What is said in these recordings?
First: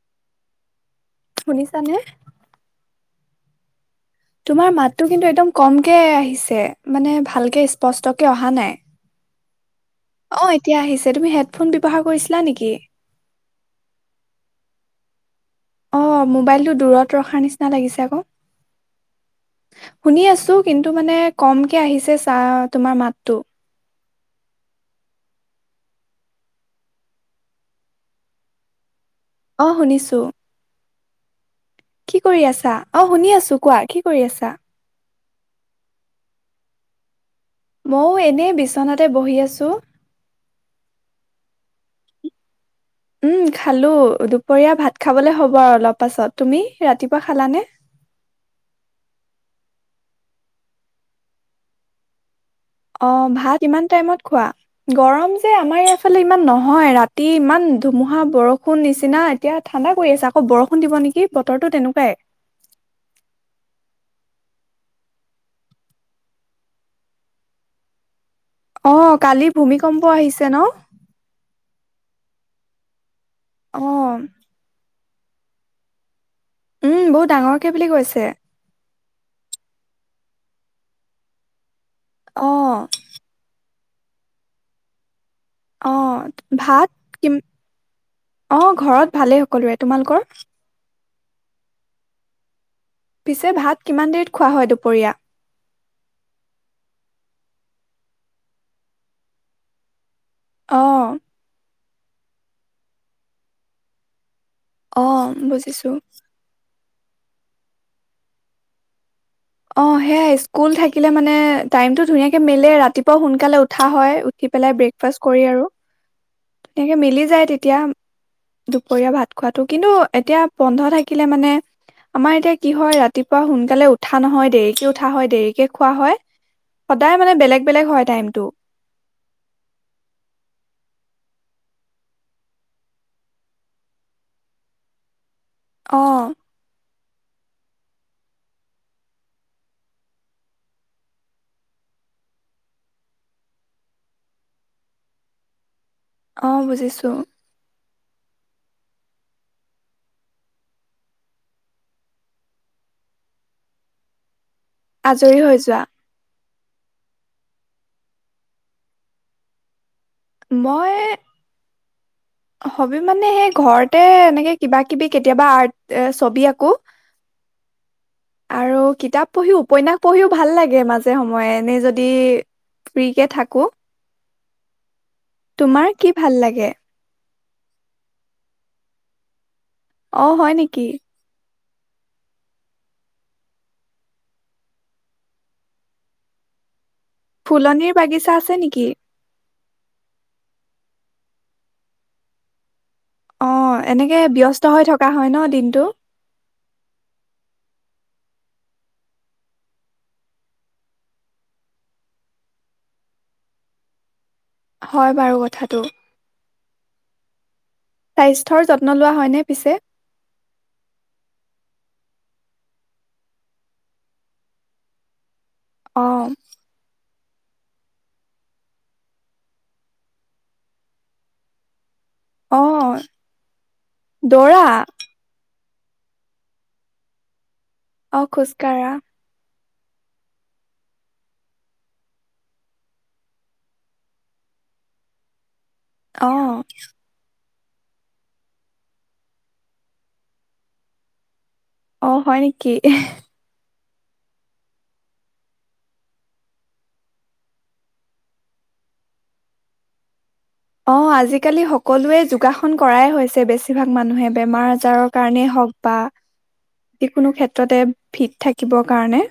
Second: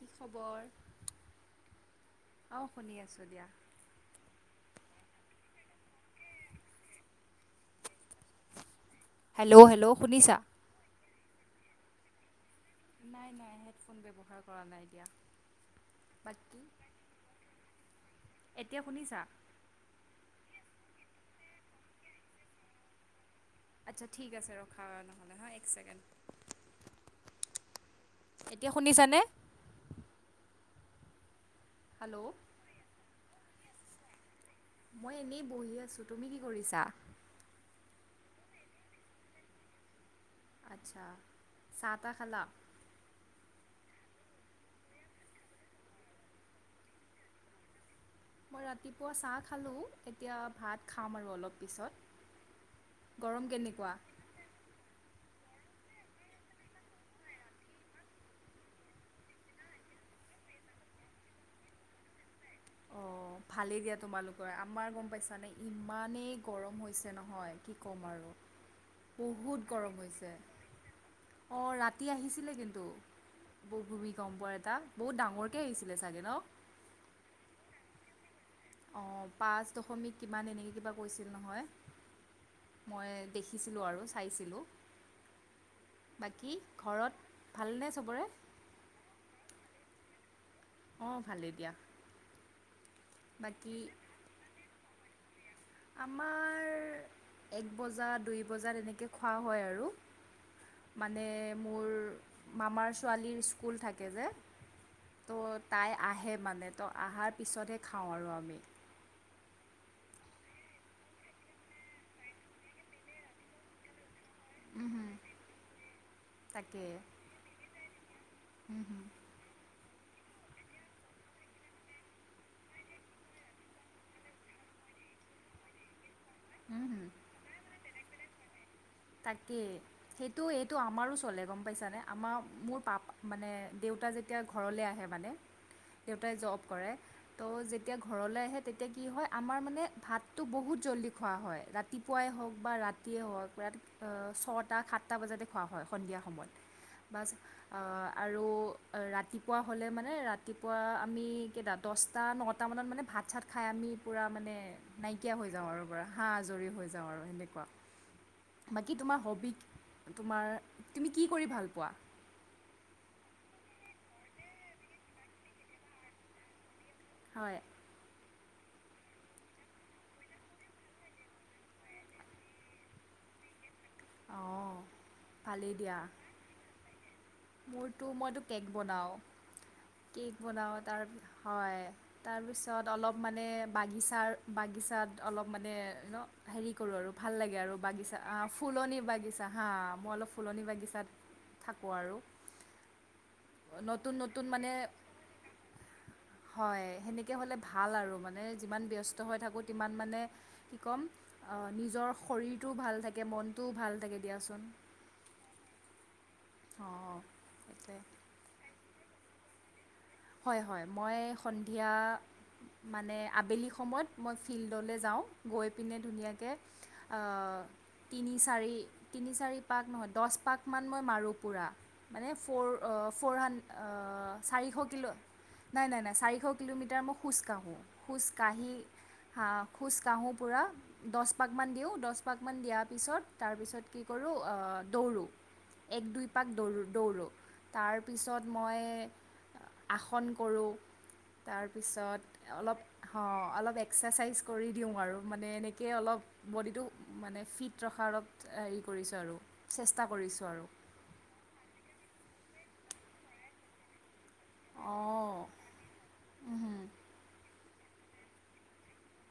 কি খবৰ? শুনিছা নে? অ শুনি আছোঁ দিয়া। তোমাৰ মাতটো কিন্তু একদম কমকে আহিছে মানে ভালকে স্পষ্টকে অহা নাই। হেল্ল' হেলল' অ', এতিয়া আহিছে। তুমি, হেডফোন ব্যৱহাৰ কৰিছিনে নাই-নাই হেডফোন ব্যৱহাৰ কৰা নাই এতিয়া অ বাকী মোবাইলটো দূৰত ৰখাৰ নিচিনা লাগিছে আকৌ। এতিয়া শুনিছা। শুনি আছো কিন্তু মানে কমকে আহিছে চাহ তোমাৰ মাতটো। আচ্ছা ঠিক আছে ৰখা নহলে একচেণ্ড এতিয়া শুনিছানে? অ শুনিছো। কি হেল্ল' কৰি আছা? অ', শুনি আছো। তোৰ কোৱা কি কৰি আছা? মই এনেই বহি আছোঁ। তুমি কি কৰিছা? মইো এনেই বিচনাতে বহি আছোঁ আচ্ছা চাহ তা খালা উম খালো দুপৰীয়া ভাত খাবলে হ'ব আৰু অলপ পাছত তুমি ৰাতিপুৱা খালানে মই ৰাতিপুৱা চাহ খালো এতিয়া ভাত খাম আৰু অলপ পিছত অ গৰম ভাত ইমান কেনেকুৱা? টাইমত খোৱা গৰম আমাৰ ইয়াৰফালে ইমান নহয় ৰাতি ইমান ধুমুহা বৰষুণ নিচিনা এতিয়া ঠাণ্ডা কৰি আছে আকৌ বৰষুণ দিব নেকি বতৰটো তেনেকুৱাই অ ভালেই দিয়া তোমালোকৰ আমাৰ গম পাইছানে ইমানেই গৰম হৈছে নহয় কি ক'ম আৰু অ কালি বহুত গৰম ভূমিকম্প হৈছে। আহিছে ন অঁ ৰাতি আহিছিলে কিন্তু অ', ভুমিকম্প কম প এটা বহুত ডাঙৰকৈ আহিছিলে ছাগৈ ন উম বহুত ডাঙৰকে বুলি কৈছে অঁ পাঁচ দশমিক কিমান এনেকৈ কিবা কৈছিল নহয় অ', মই দেখিছো আৰু চাইছিলোঁ অ বাকী ভাত ঘৰত কি ভালনে চবৰে অ ঘৰত ভালেই সকলোৰে তোমালোকৰ চিক অ ভালেই দিয়া পিছে বাকী ভাত কিমান দেৰিত খোৱা হয় দুপৰীয়া- আমাৰ এক বজা দুই বজাত তেনেকৈ খোৱা হয় আৰু অ', মানে মোৰ মামাৰ ছোৱালীৰ স্কুল থাকে যে অ', ত' বুজিছোঁ। তাই আহে মানে ত অহাৰ পিছতহে খাওঁ আৰু আমি অ', সেয়াই স্কুল থাকিলে মানে টাইমতটো ধুনীয়াকে মিলে ৰাতিপুৱা সোনকালে উঠা হয়। আহি পেলাই উম, ব্ৰেকফাষ্ট কৰি আৰু তাকে তেনেকে মিলি যায় তেতিয়া দুপৰীয়া ভাত খোৱাটো কিন্তু এতিয়া বন্ধ থাকিলে মানে আমাৰ এতিয়া কি হয় ৰাতিপুৱা সোনকালে উঠ উঠা নহয় দেৰিকৈ উঠা হয় দেৰিকৈ খোৱা হয়। উম, সদায় মানে বেলেগ বেলেগ হয়। টাইমটো তাকেই সেইটো এইটো আমাৰো চলে গম পাইছানে আমাৰ মোৰ পাপ মানে দেউতা যেতিয়া ঘৰলে আহে মানে অ দেউতাই জব কৰে। ত' যেতিয়া ঘৰলৈ আহে তেতিয়া কি হয় আমাৰ মানে ভাতটো বহুত জলদি খোৱা হয় ৰাতিপুৱাই হক বা ৰাতিয়ে হওক ৰা ছটা সাতটা বজাতে খোৱা হয়। সন্ধিয়া অ সময়ত বুজিছো বা আৰু ৰাতিপুৱা হ'লে মানে ৰাতিপুৱা আমি কেইটা দহটা নটা মানত মানে ভাত চাত খাই আমি পূৰা মানে নাইকিয়া আজৰি হৈ যাওঁ যোৱা আৰু পৰা হা আজৰি হৈ যাওঁ আৰু সেনেকুৱা বাকী তোমাৰ হবি কি? তোমাৰ মই তুমি কৰি ভাল পোৱা হবি মানে সেই ঘৰতে এনেকে কিবা কিবি কেতিয়াবা আৰ্ট ছবি আকো। হয়। আৰু কিতাপ পঢ়ি উপন্যাস পঢ়িও ভাল লাগে মাজে সময়ে এনে যদি ফ্ৰীকে থাকো। অঁ ভালেই তোমাৰ দিয়া কি ভাল লাগে। মোৰতো মইটো কেক বনাওঁ। অ কেক হয় বনাওঁ নেকি তাৰ হয় তাৰপিছত অলপ মানে বাগিচাৰ বাগিচাত অলপ মানে ন হেৰি কৰোঁ আৰু ভাল লাগে আৰু ফুলনিৰ বাগিচা আছে নেকি ফুলনি বাগিচা। হা মই অলপ ফুলনি বাগিচাত থাকোঁ আৰু অ', নতুন এনেকে নতুন ব্যস্ত হৈ মানে থকা হয় ন দিনটো হয় সেনেকৈ হ'লে ভাল আৰু মানে যিমান ব্যস্ত হৈ থাকোঁ সিমান মানে কি ক'ম নিজৰ শৰীৰটোও ভাল থাকে মন মনতো ভাল থাকে দিয়াচোন। হয় বাৰু কথাটো অ', স্বাস্থ্যৰ যত্ন লোৱা হয়নে। পিছে হয় হয় মই সন্ধিয়া মানে আবেলি সময়ত মই ফিল্ডলৈ যাওঁ গৈ পিনে অ', ধুনীয়াকৈ তিনি চাৰি তিনি চাৰি পাক নহয় দহ পাকমান মই মাৰোঁ পুৰা। মানে ফ'ৰ অ', ফ'ৰ হান দৌৰা চাৰিশ কিলো। নাই নাই নাই চাৰিশ কিলোমিটাৰ মই খোজকাঢ়ি খোজ অ', কাৰি খোজকাঢ়া হা খোজকাঢ়োঁ পূৰা দহ পাকমান দিওঁ দহ পাকমান দিয়াৰ পিছত তাৰপিছত কি কৰোঁ দৌৰোঁ এক দুই পাক অ', দৌ দৌৰো তাৰপিছত মই আসন কৰোঁ অ', তাৰপিছত হয় নেকি অলপ অ অলপ এক্সাৰচাইজ কৰি দিওঁ আৰু মানে এনেকৈ অলপ বডিটো মানে ফিট ৰখাৰ অলপ হেৰি কৰিছোঁ আৰু চেষ্টা কৰিছোঁ আৰু অ আজিকালি সকলোৱে যোগাস কৰাই হৈছে বেছিভাগ মানুহে বেমাৰ আজাৰৰ অঁ কাৰণেই হওক বা উমহু। যিকোনো ক্ষেত্ৰতে ফিট থাকিব কাৰণে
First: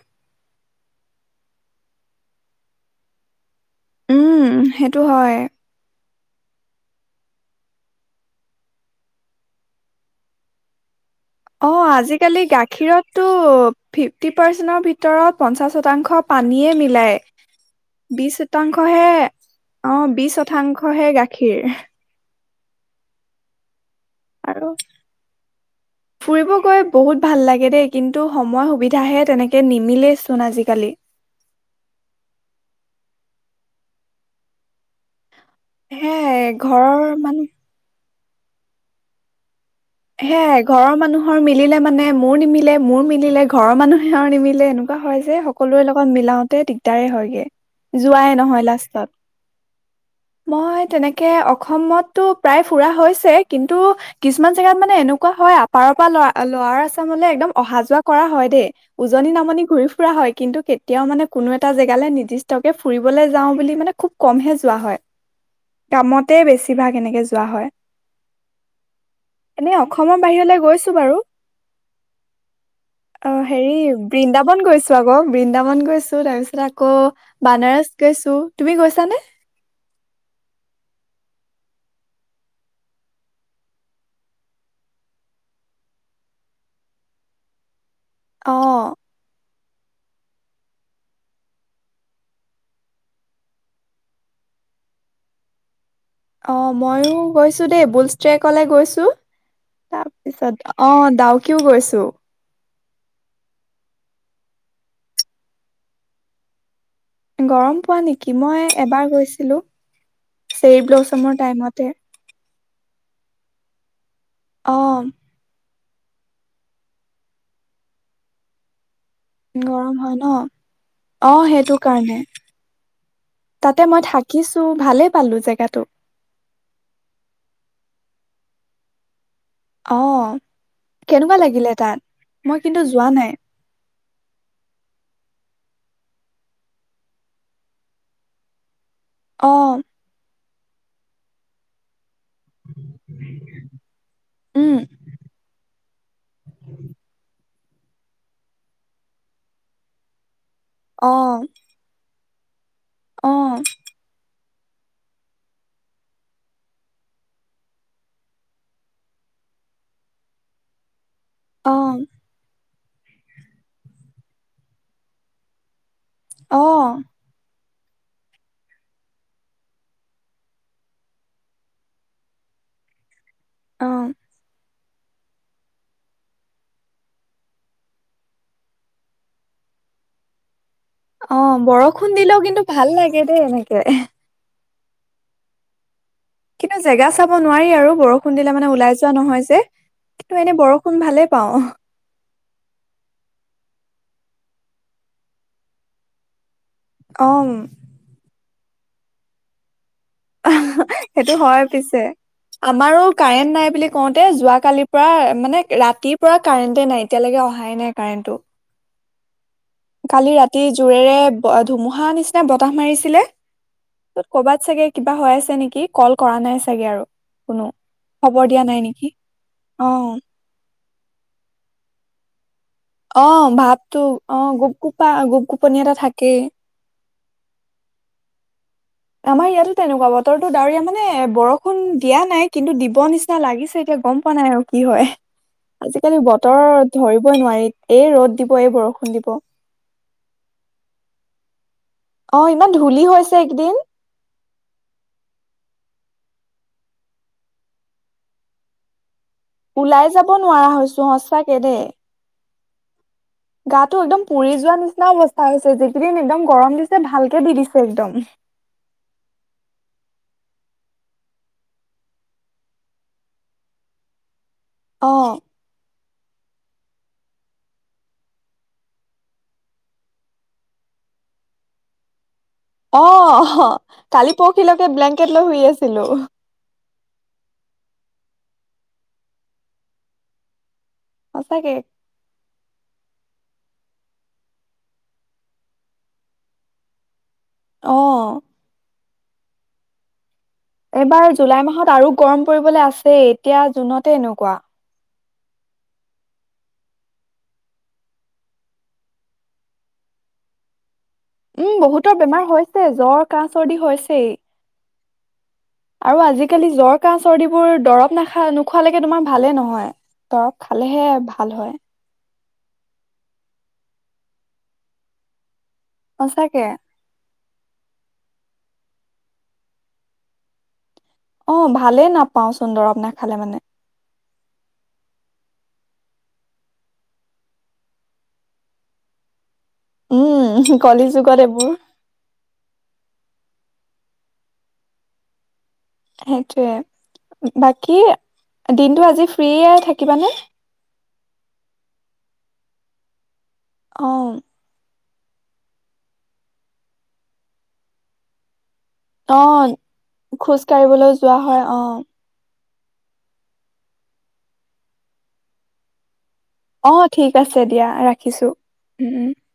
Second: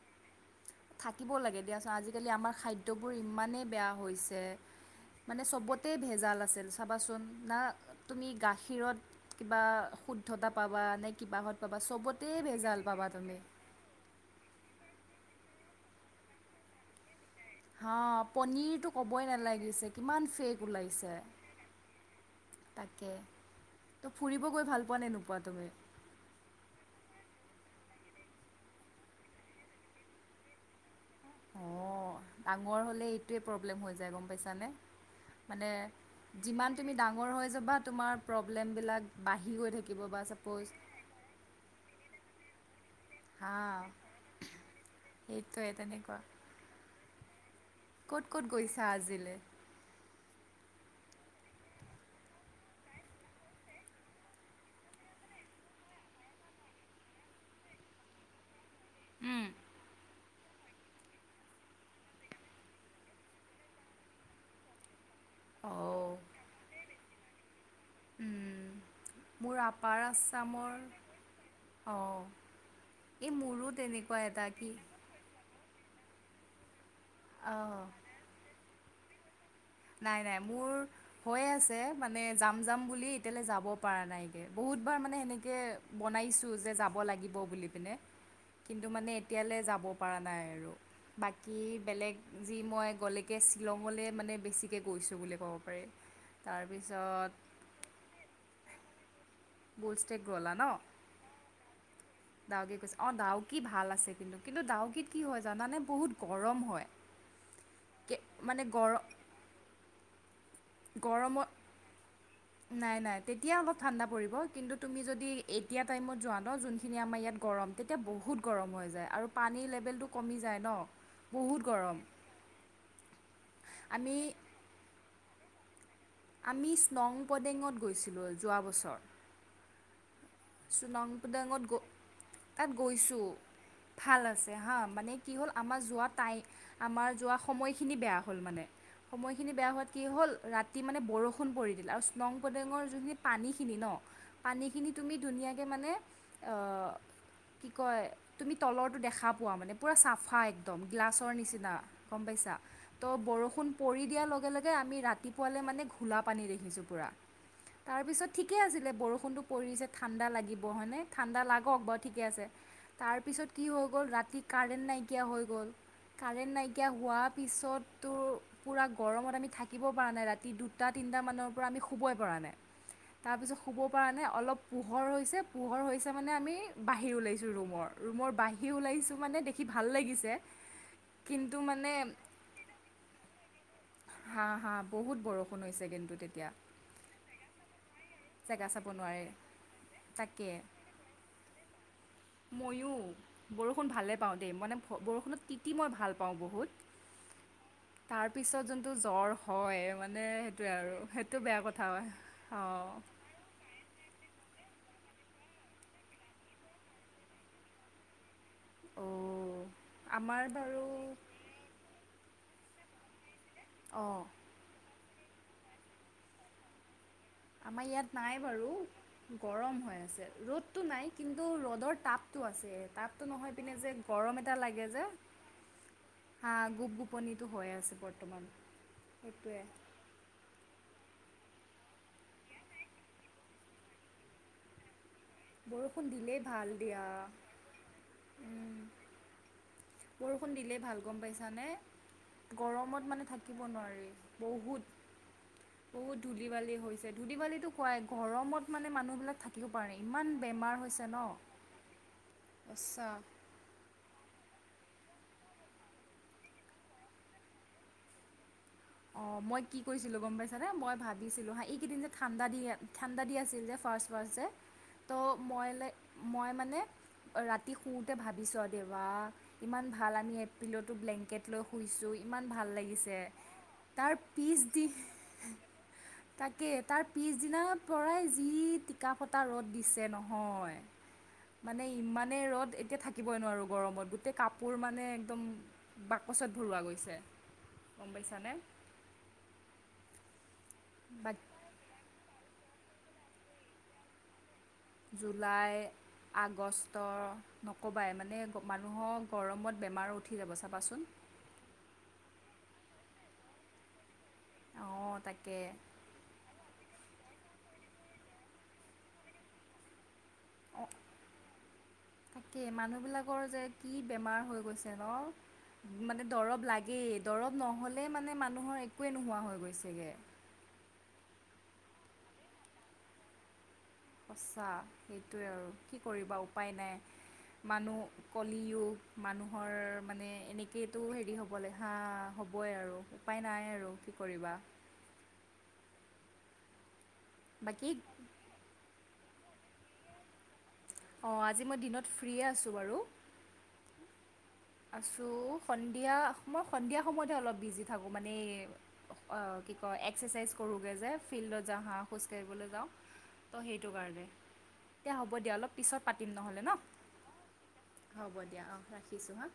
থাকিব লাগে দিয়া আজিকালি আমাৰ খাদ্যবোৰ ইমানেই বেয়া হৈছে উম, সেইটো হয় মানে চবতে ভেজাল আছিল চাবাচোন না তুমি গাখীৰত কিবা শুদ্ধতা পাবা নে কিবাহত অ পাবা চবতেই আজিকালি ভেজাল পাবা গাখীৰতটো তুমি ফিফটি পাৰ্চেন্ট ভিতৰত ভিতৰত পঞ্চাছ শতাংশ পানীয়ে মিলায় হা পনিৰতটো কবই নালাগিছে অ কিমান বিশ ফেক শতাংশহে ওলাইছে। গাখীৰ তাকে ত' ফুৰিব গৈ আৰু ভাল পোৱা নে নোপোৱা তুমি? ফুৰিব গৈ বহুত ভাল লাগে দিয়ে দেই কিন্তু সময় সুবিধাহে তেনেকে নিমিলেইচোন আজিকালি অ ডাঙৰ হলে এইটোৱেই প্ৰব্লেম হৈ যায় গম পাইছানে মানে সেয়াই যিমান তুমি ঘৰৰ ডাঙৰ মানুহ হৈ যাবা তোমাৰ প্ৰব্লেমবিলাক বাঢ়ি গৈ থাকিব বা সেয়াই ছাপ'জ ঘৰৰ মানুহৰ মিলিলে মানে মোৰ নিমিলে মোৰ মিলিলে হা ঘৰৰ মানুহৰ নিমিলে এনেকুৱা হয় যে সেইটোৱে সকলোৰে লগত তেনেকুৱা। মিলাওতে দিগদাৰে হয়গে ক'ত যোৱাই ক'ত নহয় গৈছা লাষ্টত আজিলে? মই তেনেকে অসমতটো প্ৰায় ফুৰা হৈছে কিন্তু কিছুমান জেগাত মানে এনেকুৱা হয় আপাৰৰ পৰা ল'ৰা ল'ৰা আছে মলে একদম অহা যোৱা কৰা হয় দেই উজনি উম। নামনি ঘূৰি ফুৰা হয় কিন্তু কেতিয়াও মানে কোনো এটা জেগালে নিৰ্দিষ্টকে ফুৰিবলৈ যাওঁ বুলি মানে খুব কমহে যোৱা হয় অ' কামতে বেছি ভাগ কেনেকে যোৱা হয় উম মোৰ এনে আপাৰ অসমৰ বাহিৰলৈ আছামৰ গৈছো বাৰু। অ' এই অহ মোৰো হেৰি তেনেকুৱা এটা বৃন্দাবন কি গৈছো আকৌ বৃন্দাবন গৈছো। [unintelligible] আকৌ অ' বানাৰস গৈছো। তুমি গৈছানে? নাই নাই মোৰ হৈ আছে মানে যাম যাম বুলি এতিয়ালৈ যাব পৰা নাইকে বহুতবাৰ মানে সেনেকে বনাইছোঁ যে যাব লাগিব বুলি পিনে। অ কিন্তু মানে এতিয়ালৈ যাব যাব‌ পৰা নাই আৰু বাকী বেলেগ যি মই গলেগে শ্বিলং মানে বেছি গৈছোঁ বুলি কব পাৰি। অ ময়ো তাৰপিছত গৈছো দেই, বুলষ্ট্ৰেকলে গৈছো। বুলষ্টেক গলা তাৰপিছত ন। অ' ডাউকিও গৈছো। ডাউকে কৈছে অ ডাউকি ভাল আছে। কিন্তু কিন্তু ডাউকীত কি হয় জানানে বহুত গৰম হয় গৰম পোৱা কে- নেকি, মই মানে গৰম এবাৰ গৈছিলো। সেৰিব্লচমৰ গৰমৰ টাইমতে। নাই নাই তেতিয়া অলপ ঠাণ্ডা পৰিব কিন্তু তুমি অ' যদি এই এতিয়া টাইমত যোৱা ন যোনখিনি আমাৰ ইয়াত গৰম তেতিয়া বহুত গৰম হৈ যায়‌। গৰম হয় ন অ বহুত সেইটো গৰম কাৰণে তাতে মই আমি থাকিছো ভালে পালো জেগ গাটো আমি স্নংপডেঙত গৈছিলোঁ যোৱা বছৰ। অ' কেনেকুৱা চুনাংপুদাঙত লাগিলে গৈ তাত? মই তাত কিন্তু যোৱা গৈছো নাই। ভাল আছে হা মানে কি হ'ল আমাৰ যোৱা টাই আমাৰ যোৱা সময়খিনি বেয়া হ'ল মানে। সময়খিনি বেয়া অ' হোৱাত কি হ'ল ৰা ৰাতি মানে বৰষুণ পৰি দিলে আৰু নংপদেঙৰ যোনখিনি পানীখিনি ন পানীখিনি ধুনীয়াকৈ মানে উম কি কয় তুমি তলৰটো দেখা পোৱা মানে পুৰা চাফা এক একদম গ্লাছৰ অ' নিচিনা। গম পাইছা ত' অ' বৰষুণ পৰি দিয়াৰ লগে লগে কে আমি ৰাতিপুৱালে মানে ঘোলা পানী দেখিছোগে পোৰা তাৰ পিছত ঠিকে আছিলে বৰষুণতো পৰিছে ঠাণ্ডা লাগিব হয়নে? ঠাণ্ডা লাগক বাৰু অ' ঠিকে আছে তাৰপিছত কি হৈ গ'ল ৰাতি কাৰেণ্ট নাইকিয়া হৈ গ'ল কাৰেণ্ট নাইকিয়া অ' হোৱাৰ পিছত টো পূৰা গৰমত আমি থাকিব পৰা নাই ৰাতি দুটা তিনিটা মানৰ পৰা আমি শুবই পৰা নাই তাৰপিছত শুব অ' পৰা নাই অলপ পোহৰ হৈছে পোহৰ হৈছে মানে আমি বাঁহিৰ ওলাইছোঁ ৰুমৰ ৰুমৰ বাহিৰ ওলাইছোঁ মানে দেখি ভাল লাগিছে। অ কিন্তু মানে বৰষুণ দিলেও কিন্তু ভাল লাগে দেই এনেকে হা হা বহুত বৰষুণ হৈছে গেণ্টো কিন্তু জেগা চাব নোৱাৰি আৰু বৰষুণ দিলে জেগা মানে চাব ওলাই যোৱা নোৱাৰে নহয় যে, কিন্তু তাকে এনে বৰষুণ ভালেই পাও অ ময়ো বৰষুণ ভালেই পাওঁ দেই মানে বৰষুণত তিতি মই ভাল পাওঁ বহুত অম পিছত যোনটো জ্বৰ হয় মানে সেইটোৱে আৰু সেইটো বেয়া হয় কথা পিছে অঁ আমাৰো কাৰেণ্ট নাই বুলি কওঁতে যোৱা কালি অঁ মানে ৰাতিৰ পৰা কাৰেণ্টেটে নাই এতিয়ালৈকে অহাই নাই কাৰেণ্টটো অ কালি ৰাতি জোৰেৰে ধুমুহা নিচিনা বতাহ মাৰিছিলে অঁ ক'বাত চাগে কিবা হৈ আছে নেকি কল কৰা নাই চাগে আৰু কোনো। আমাৰ ইয়াত নাই খবৰ দিয়া নেকি? বাৰু গৰম হৈ অ', আছে ৰ'দ টো নাই কিন্তু ৰ'দৰ টাপ টো আছে তাপটো অ নহয় পিনে যে ভাৱটো গৰম অ এটা লাগে যে গোপগোপা গোপগোপনি এটা থাকেই টোপনি তো হৈ আছে বৰ্তমান আমাৰ সেইটোৱে ইয়াতো তেনেকুৱা বতৰটো ডাৱৰীয়া মানে এ বৰষুণ দিয়া নাই কিন্তু দিব নিচিনা লাগিছে এতিয়া গম পোৱা নাই আৰু কি হয় বৰষুণ আজিকালি দিলেই বতৰ ভাল দিয়া ধৰিবই নোৱাৰি এই ৰ'দ দিব এই উম, বৰষুণ দিব বৰষুণ দিলেই ভাল গম পাইছানে অ ইমান গৰমত ধূলি মানে হৈছে থাকিব এইকেইদিন নোৱাৰি বহুত বহুত ধূলি বালি হৈছে, ধূলি বালিতো হয় গৰমত মানে মানুহবিলাক থাকিব পাৰে পাই যাব নোৱাৰা হৈছো সচাকে দেই আচ্ছা গাটো একদম পুৰি যোৱা নিচিনা অৱস্থা হৈছে, যিকেইদিন একদম গৰম দিছে ভালকে দি দিছে একদম অ মই কি কৰিছিলো গম পাইছা নে? মই ভাবিছিলো হা এইকেইদিন যে ঠাণ্ডা দি ঠাণ্ডা দি আছিল যে ফাৰ্ষ্ট ফাৰ্ষ্ট যে অ তো মইলে মই মানে ৰাতি শুওঁতে ভাবিছোঁ আৰু দেৱা ইমান ভাল আমি এপ্ৰিলতো ব্লেংকেট লৈ শুইছোঁ ইমান ভাল অ লাগিছে তাৰ কালি পৰহি পিছদি লৈকে ব্লেংকেট লৈ শুই আছিলো তাকে তাৰ পিছদিনাৰ পৰাই যি টিকা ফটা ৰ'দ দিছে নহয় সঁচাকে মানে ইমানে ৰদ এতিয়া থাকে শিকিব নোৱাৰো গৰমত গোটেই কাপোৰ মানে একদম বাকচত ভৰোৱা গৈছে অ গম পাইছানে এইবাৰ বাকী জুলাই মাহত আৰু গৰম পৰিবলৈ আছে এতিয়া জুনতে এনেকুৱা জুলাই আগষ্ট নক'বাই মানে মানুহৰ গৰমত বেমাৰ উঠি যাব চাবাচোন উম বহুতৰ বেমাৰ হৈছে জ্বৰ কাহ চৰ্দি হৈছেই অ তাকে আৰু আজিকালি জ্বৰ কাহ চৰ্দিবোৰ দৰব নাখা নোখোৱালৈকে তোমাৰ ভালে নহয় দৰৱ খালেহে ভাল হয় তাকেই মানুহ বিলাকৰ যে কি বেমাৰ হৈ গৈছে ন মানে দৰব সঁচাকে লাগেই দৰৱ নহ'লেই মানে মানুহৰ একোৱেই নোহোৱা হৈ গৈছেগৈ। অ ভালে নাপাওঁ চোন দৰৱ নাখালে মানে। সঁচা সেইটোৱে আৰু কি কৰিবা উপায় নাই মানুহ [unintelligible] মানুহ ৰ মানে উম এনেকেইতো কলি হেৰি যুগত হ'ব এইবোৰ ল হা হ'বই আৰু। উপায় নাই আৰু কি কৰিবা। সেইটোৱে। বাকী দিনটো আজি। ফ্ৰী থাকিবানে? অ আজি মই দিনত ফ্ৰী আছো বাৰু। অ। আছো সন্ধিয়া মই সন্ধিয়া সময়তহে অলপ বিজি থাকো মানে। অ কি কয় এক্সাৰচাইজ খোজ কৰোগৈ যে কাঢ়িবলৈ যোৱা হয় ফিল্ডত অ যাওঁ হা খোজ কাঢ়িবলৈ যাওঁ। সেইটো কাৰণে দিয়া হ'ব দিয়া অলপ পিছত পা। অ ঠিক আছে দিয়া হ'ব ৰাখিছো দিয়া অঁ উম। ৰাখিছোঁ হাঁ